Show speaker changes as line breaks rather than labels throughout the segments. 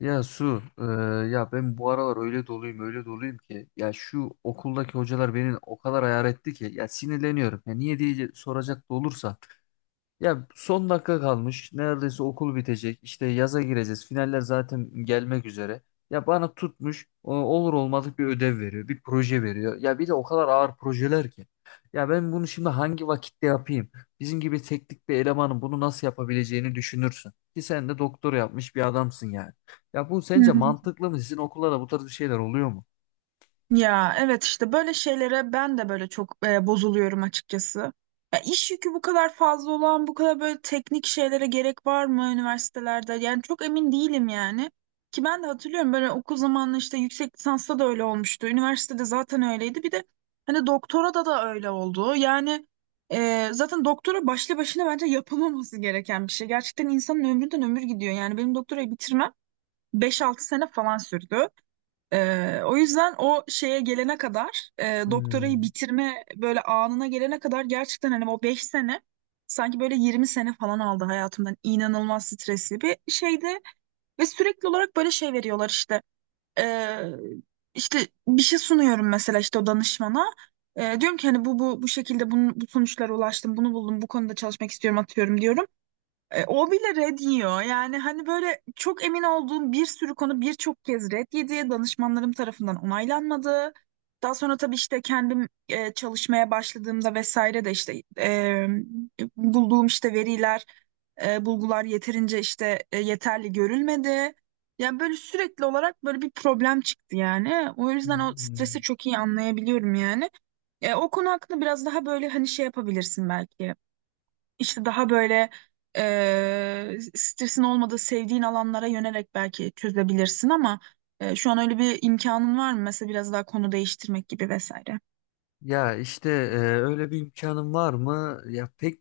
Ya Su, ya ben bu aralar öyle doluyum, öyle doluyum ki ya şu okuldaki hocalar beni o kadar ayar etti ki ya sinirleniyorum. Ya niye diye soracak da olursa, ya son dakika kalmış. Neredeyse okul bitecek. İşte yaza gireceğiz. Finaller zaten gelmek üzere. Ya bana tutmuş olur olmadık bir ödev veriyor. Bir proje veriyor. Ya bir de o kadar ağır projeler ki. Ya ben bunu şimdi hangi vakitte yapayım? Bizim gibi teknik bir elemanın bunu nasıl yapabileceğini düşünürsün. Ki sen de doktor yapmış bir adamsın yani. Ya bu
Hı
sence
hı.
mantıklı mı? Sizin okullarda bu tarz bir şeyler oluyor mu?
Ya evet işte böyle şeylere ben de böyle çok bozuluyorum açıkçası. Ya iş yükü bu kadar fazla olan, bu kadar böyle teknik şeylere gerek var mı üniversitelerde? Yani çok emin değilim yani. Ki ben de hatırlıyorum böyle okul zamanında işte yüksek lisansta da öyle olmuştu. Üniversitede zaten öyleydi. Bir de hani doktora da da öyle oldu. Yani zaten doktora başlı başına bence yapılmaması gereken bir şey. Gerçekten insanın ömründen ömür gidiyor. Yani benim doktorayı bitirmem beş altı sene falan sürdü. O yüzden o şeye gelene kadar doktorayı bitirme böyle anına gelene kadar gerçekten hani o 5 sene sanki böyle 20 sene falan aldı hayatımdan, inanılmaz stresli bir şeydi ve sürekli olarak böyle şey veriyorlar işte. Ee, işte bir şey sunuyorum mesela işte o danışmana. Diyorum ki hani bu şekilde bunun, bu sonuçlara ulaştım, bunu buldum, bu konuda çalışmak istiyorum atıyorum diyorum, o bile red yiyor. Yani hani böyle çok emin olduğum bir sürü konu birçok kez red yedi. Danışmanlarım tarafından onaylanmadı. Daha sonra tabii işte kendim çalışmaya başladığımda vesaire de işte e, bulduğum işte veriler, bulgular yeterince işte yeterli görülmedi. Yani böyle sürekli olarak böyle bir problem çıktı yani. O yüzden o
Hmm.
stresi çok iyi anlayabiliyorum yani. E, o konu hakkında biraz daha böyle hani şey yapabilirsin belki. İşte daha böyle stresin olmadığı sevdiğin alanlara yönelerek belki çözebilirsin ama şu an öyle bir imkanın var mı? Mesela biraz daha konu değiştirmek gibi vesaire.
Ya işte, öyle bir imkanım var mı? Ya pek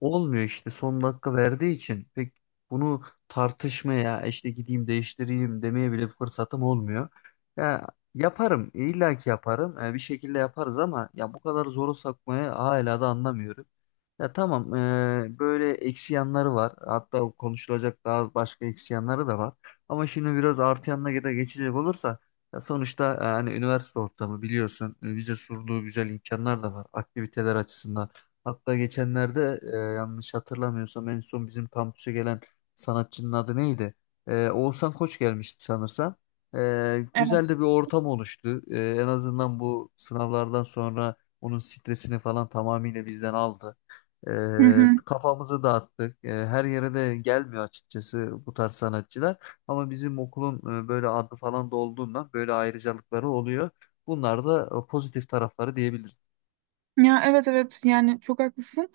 olmuyor işte son dakika verdiği için pek bunu tartışmaya işte gideyim değiştireyim demeye bile fırsatım olmuyor. Ya yaparım, illa ki yaparım. Bir şekilde yaparız ama ya bu kadar zoru sakmaya hala da anlamıyorum. Ya tamam, böyle eksi yanları var. Hatta konuşulacak daha başka eksi yanları da var. Ama şimdi biraz artı yanına da geçecek olursa, ya sonuçta, hani üniversite ortamı biliyorsun, bize sunduğu güzel imkanlar da var aktiviteler açısından. Hatta geçenlerde, yanlış hatırlamıyorsam en son bizim kampüse gelen sanatçının adı neydi? Oğuzhan Koç gelmişti sanırsam. Güzel
Evet.
de bir ortam oluştu. En azından bu sınavlardan sonra onun stresini falan tamamıyla bizden aldı.
Hı hı.
Kafamızı dağıttık. Her yere de gelmiyor açıkçası bu tarz sanatçılar. Ama bizim okulun böyle adı falan da olduğundan böyle ayrıcalıkları oluyor. Bunlar da pozitif tarafları diyebilirim.
Ya evet, evet, yani çok haklısın.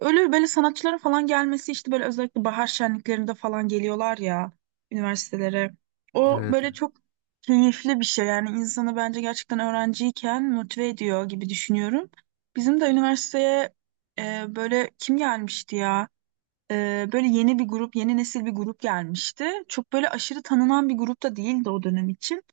Öyle böyle sanatçıların falan gelmesi işte böyle özellikle bahar şenliklerinde falan geliyorlar ya üniversitelere. O
Evet.
böyle çok keyifli bir şey yani, insanı bence gerçekten öğrenciyken motive ediyor gibi düşünüyorum. Bizim de üniversiteye böyle kim gelmişti ya? E, böyle yeni bir grup, yeni nesil bir grup gelmişti. Çok böyle aşırı tanınan bir grup da değildi o dönem için.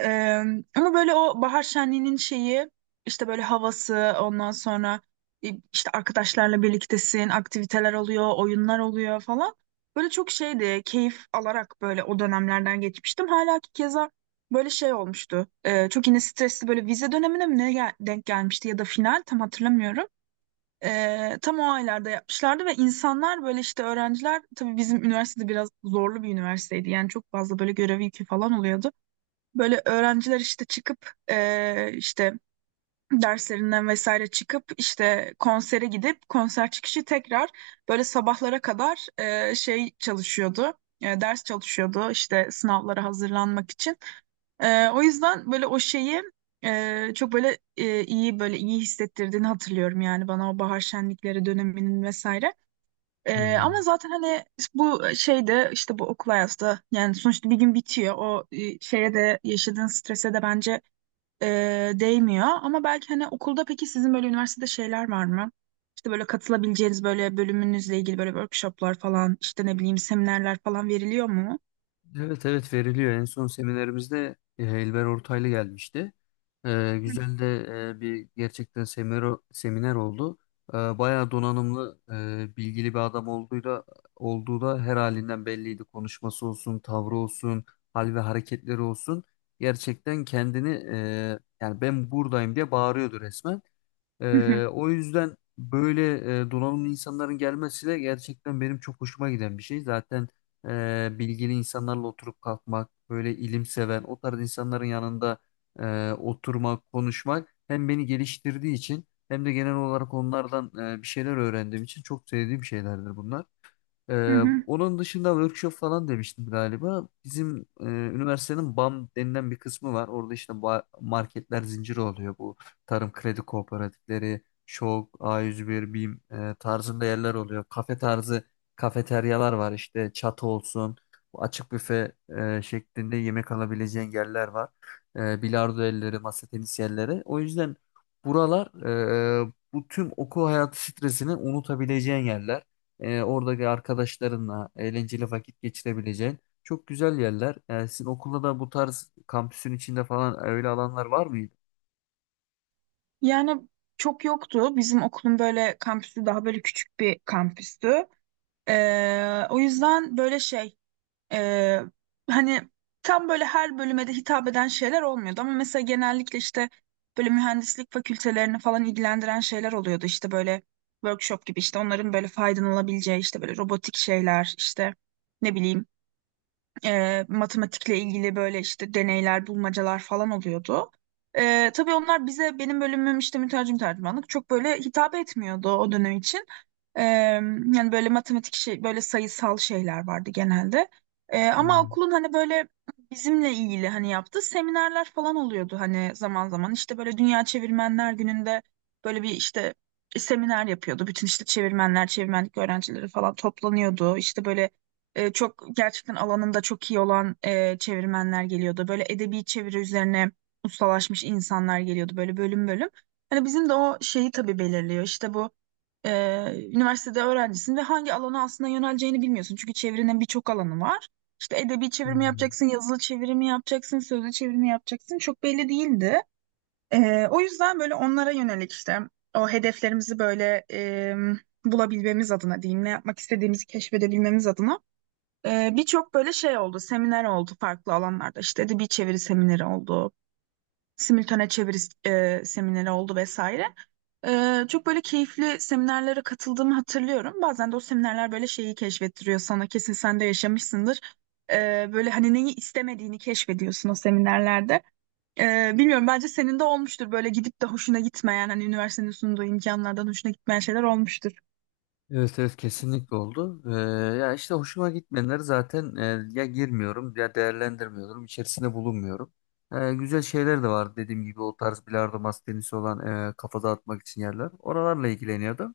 Ee, Ama böyle o bahar şenliğinin şeyi işte böyle havası, ondan sonra e, işte arkadaşlarla birliktesin, aktiviteler oluyor, oyunlar oluyor falan. Böyle çok şeydi, keyif alarak böyle o dönemlerden geçmiştim. Hala ki keza böyle şey olmuştu. Çok yine stresli böyle vize dönemine mi ne denk gelmişti ya da final, tam hatırlamıyorum. Tam o aylarda yapmışlardı ve insanlar böyle işte öğrenciler tabii, bizim üniversitede biraz zorlu bir üniversiteydi. Yani çok fazla böyle görev yükü falan oluyordu. Böyle öğrenciler işte çıkıp işte derslerinden vesaire çıkıp işte konsere gidip konser çıkışı tekrar böyle sabahlara kadar şey çalışıyordu. Ders çalışıyordu işte sınavlara hazırlanmak için. O yüzden böyle o şeyi çok böyle iyi, böyle iyi hissettirdiğini hatırlıyorum yani bana o bahar şenlikleri döneminin vesaire. Ama
Hmm.
zaten hani bu şeyde işte bu okul hayatı da yani sonuçta bir gün bitiyor. O şeye de yaşadığın strese de bence değmiyor. Ama belki hani okulda, peki sizin böyle üniversitede şeyler var mı? İşte böyle katılabileceğiniz böyle bölümünüzle ilgili böyle workshoplar falan, işte ne bileyim, seminerler falan veriliyor mu?
Evet, evet, veriliyor. En son seminerimizde, Elber Ortaylı gelmişti.
Hı.
Güzel de bir gerçekten seminer oldu. Bayağı donanımlı, bilgili bir adam olduğu da her halinden belliydi. Konuşması olsun, tavrı olsun, hal ve hareketleri olsun. Gerçekten kendini, yani ben buradayım diye bağırıyordu resmen.
Hı hı,
O yüzden böyle, donanımlı insanların gelmesi de gerçekten benim çok hoşuma giden bir şey. Zaten bilgili insanlarla oturup kalkmak, böyle ilim seven, o tarz insanların yanında oturmak, konuşmak hem beni geliştirdiği için hem de genel olarak onlardan bir şeyler öğrendiğim için çok sevdiğim şeylerdir bunlar.
hı hı.
Onun dışında workshop falan demiştim galiba. Bizim üniversitenin BAM denilen bir kısmı var. Orada işte marketler zinciri oluyor. Bu tarım kredi kooperatifleri, ŞOK, A101, BİM tarzında yerler oluyor. Kafe tarzı kafeteryalar var işte, çatı olsun. Bu açık büfe şeklinde yemek alabileceğin yerler var. Bilardo elleri, masa tenisi yerleri. O yüzden buralar bu tüm okul hayatı stresini unutabileceğin yerler. Oradaki arkadaşlarınla eğlenceli vakit geçirebileceğin çok güzel yerler. Sizin okulda da bu tarz kampüsün içinde falan öyle alanlar var mıydı?
Yani çok yoktu. Bizim okulun böyle kampüsü daha böyle küçük bir kampüstü. Ee, o yüzden böyle şey Ee, hani tam böyle her bölüme de hitap eden şeyler olmuyordu ama mesela genellikle işte böyle mühendislik fakültelerini falan ilgilendiren şeyler oluyordu, işte böyle workshop gibi, işte onların böyle faydalanabileceği işte böyle robotik şeyler, işte ne bileyim, matematikle ilgili böyle işte deneyler, bulmacalar falan oluyordu. Tabii onlar bize, benim bölümüm işte mütercim tercümanlık, çok böyle hitap etmiyordu o dönem için. Ee, Yani böyle matematik şey böyle sayısal şeyler vardı genelde. Ama
Hmm,
okulun hani böyle bizimle ilgili hani yaptığı seminerler falan oluyordu hani zaman zaman. İşte böyle Dünya Çevirmenler Günü'nde böyle bir işte seminer yapıyordu. Bütün işte çevirmenler, çevirmenlik öğrencileri falan toplanıyordu. İşte böyle çok gerçekten alanında çok iyi olan çevirmenler geliyordu. Böyle edebi çeviri üzerine ustalaşmış insanlar geliyordu böyle bölüm bölüm. Hani bizim de o şeyi tabii belirliyor. İşte bu üniversitede öğrencisin ve hangi alana aslında yöneleceğini bilmiyorsun. Çünkü çevirinin birçok alanı var. İşte edebi çevirimi
hmm.
yapacaksın, yazılı çevirimi yapacaksın, sözlü çevirimi yapacaksın. Çok belli değildi. O yüzden böyle onlara yönelik işte o hedeflerimizi böyle bulabilmemiz adına diyeyim, ne yapmak istediğimizi keşfedebilmemiz adına birçok böyle şey oldu, seminer oldu farklı alanlarda. İşte edebi çeviri semineri oldu, simültane çeviri semineri oldu vesaire. E, çok böyle keyifli seminerlere katıldığımı hatırlıyorum. Bazen de o seminerler böyle şeyi keşfettiriyor sana. Kesin sen de yaşamışsındır. E, böyle hani neyi istemediğini keşfediyorsun o seminerlerde. E, bilmiyorum, bence senin de olmuştur böyle gidip de hoşuna gitmeyen, hani üniversitenin sunduğu imkanlardan hoşuna gitmeyen şeyler olmuştur.
Evet, evet, kesinlikle oldu. Ya işte hoşuma gitmeyenleri zaten ya girmiyorum ya değerlendirmiyorum, içerisinde bulunmuyorum. Güzel şeyler de var dediğim gibi o tarz bilardo, masa tenisi olan kafa dağıtmak için yerler. Oralarla ilgileniyordum.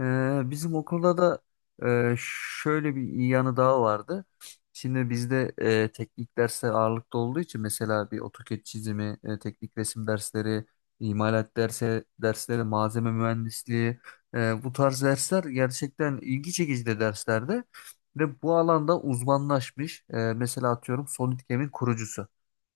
Bizim okulda da e, şöyle bir iyi yanı daha vardı. Şimdi bizde teknik dersler ağırlıklı olduğu için mesela bir AutoCAD çizimi, teknik resim dersleri, imalat dersi, dersleri, malzeme mühendisliği bu tarz dersler gerçekten ilgi çekici de derslerde ve bu alanda uzmanlaşmış. Mesela atıyorum SolidCAM'in kurucusu.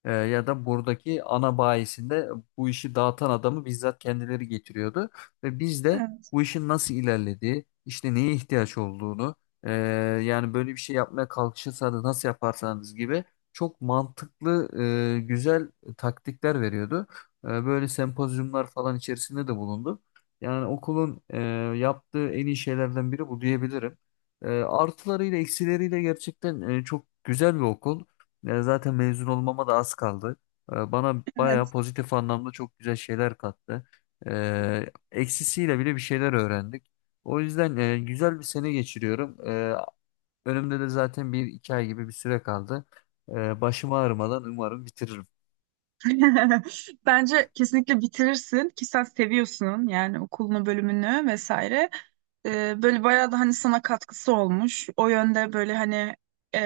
Ya da buradaki ana bayisinde bu işi dağıtan adamı bizzat kendileri getiriyordu. Ve biz de
Evet.
bu işin nasıl ilerlediği, işte neye ihtiyaç olduğunu, ee, yani böyle bir şey yapmaya kalkışırsanız nasıl yaparsanız gibi çok mantıklı, güzel taktikler veriyordu. Böyle sempozyumlar falan içerisinde de bulundu. Yani okulun yaptığı en iyi şeylerden biri bu diyebilirim. Artılarıyla eksileriyle gerçekten, çok güzel bir okul. Ya zaten mezun olmama da az kaldı. Bana bayağı
Evet.
pozitif anlamda çok güzel şeyler kattı. Eksisiyle bile bir şeyler öğrendik. O yüzden güzel bir sene geçiriyorum. Önümde de zaten bir iki ay gibi bir süre kaldı. Başım ağrımadan umarım bitiririm.
Bence kesinlikle bitirirsin ki sen seviyorsun yani okulunu, bölümünü vesaire. E, böyle bayağı da hani sana katkısı olmuş. O yönde böyle hani e,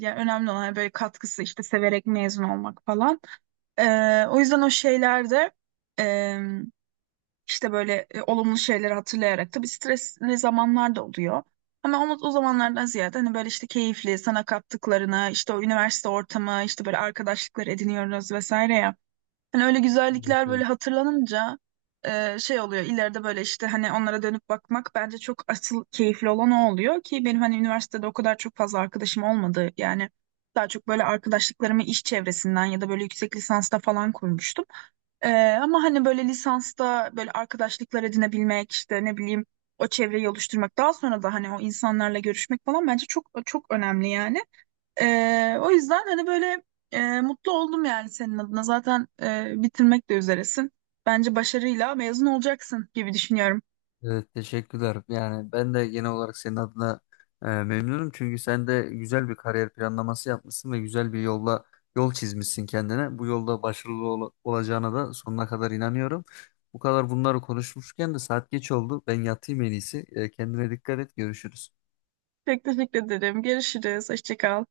yani önemli olan hani böyle katkısı, işte severek mezun olmak falan. E, o yüzden o şeylerde e, işte böyle olumlu şeyleri hatırlayarak, tabii stresli zamanlar da oluyor. Ama o zamanlardan ziyade hani böyle işte keyifli sana kattıklarına, işte o üniversite ortamı, işte böyle arkadaşlıklar ediniyoruz vesaire ya. Hani öyle
Evet,
güzellikler böyle
evet.
hatırlanınca şey oluyor ileride, böyle işte hani onlara dönüp bakmak bence çok asıl keyifli olan o oluyor ki benim hani üniversitede o kadar çok fazla arkadaşım olmadı yani, daha çok böyle arkadaşlıklarımı iş çevresinden ya da böyle yüksek lisansta falan kurmuştum. E, Ama hani böyle lisansta böyle arkadaşlıklar edinebilmek, işte ne bileyim, o çevreyi oluşturmak daha sonra da hani o insanlarla görüşmek falan bence çok çok önemli yani. O yüzden hani böyle mutlu oldum yani senin adına. Zaten bitirmek de üzeresin. Bence başarıyla mezun olacaksın gibi düşünüyorum.
Evet, teşekkürler. Yani ben de genel olarak senin adına memnunum. Çünkü sen de güzel bir kariyer planlaması yapmışsın ve güzel bir yolla yol çizmişsin kendine. Bu yolda başarılı olacağına da sonuna kadar inanıyorum. Bu kadar bunları konuşmuşken de saat geç oldu. Ben yatayım en iyisi. Kendine dikkat et. Görüşürüz.
Çok teşekkür ederim. Görüşürüz. Hoşça kal.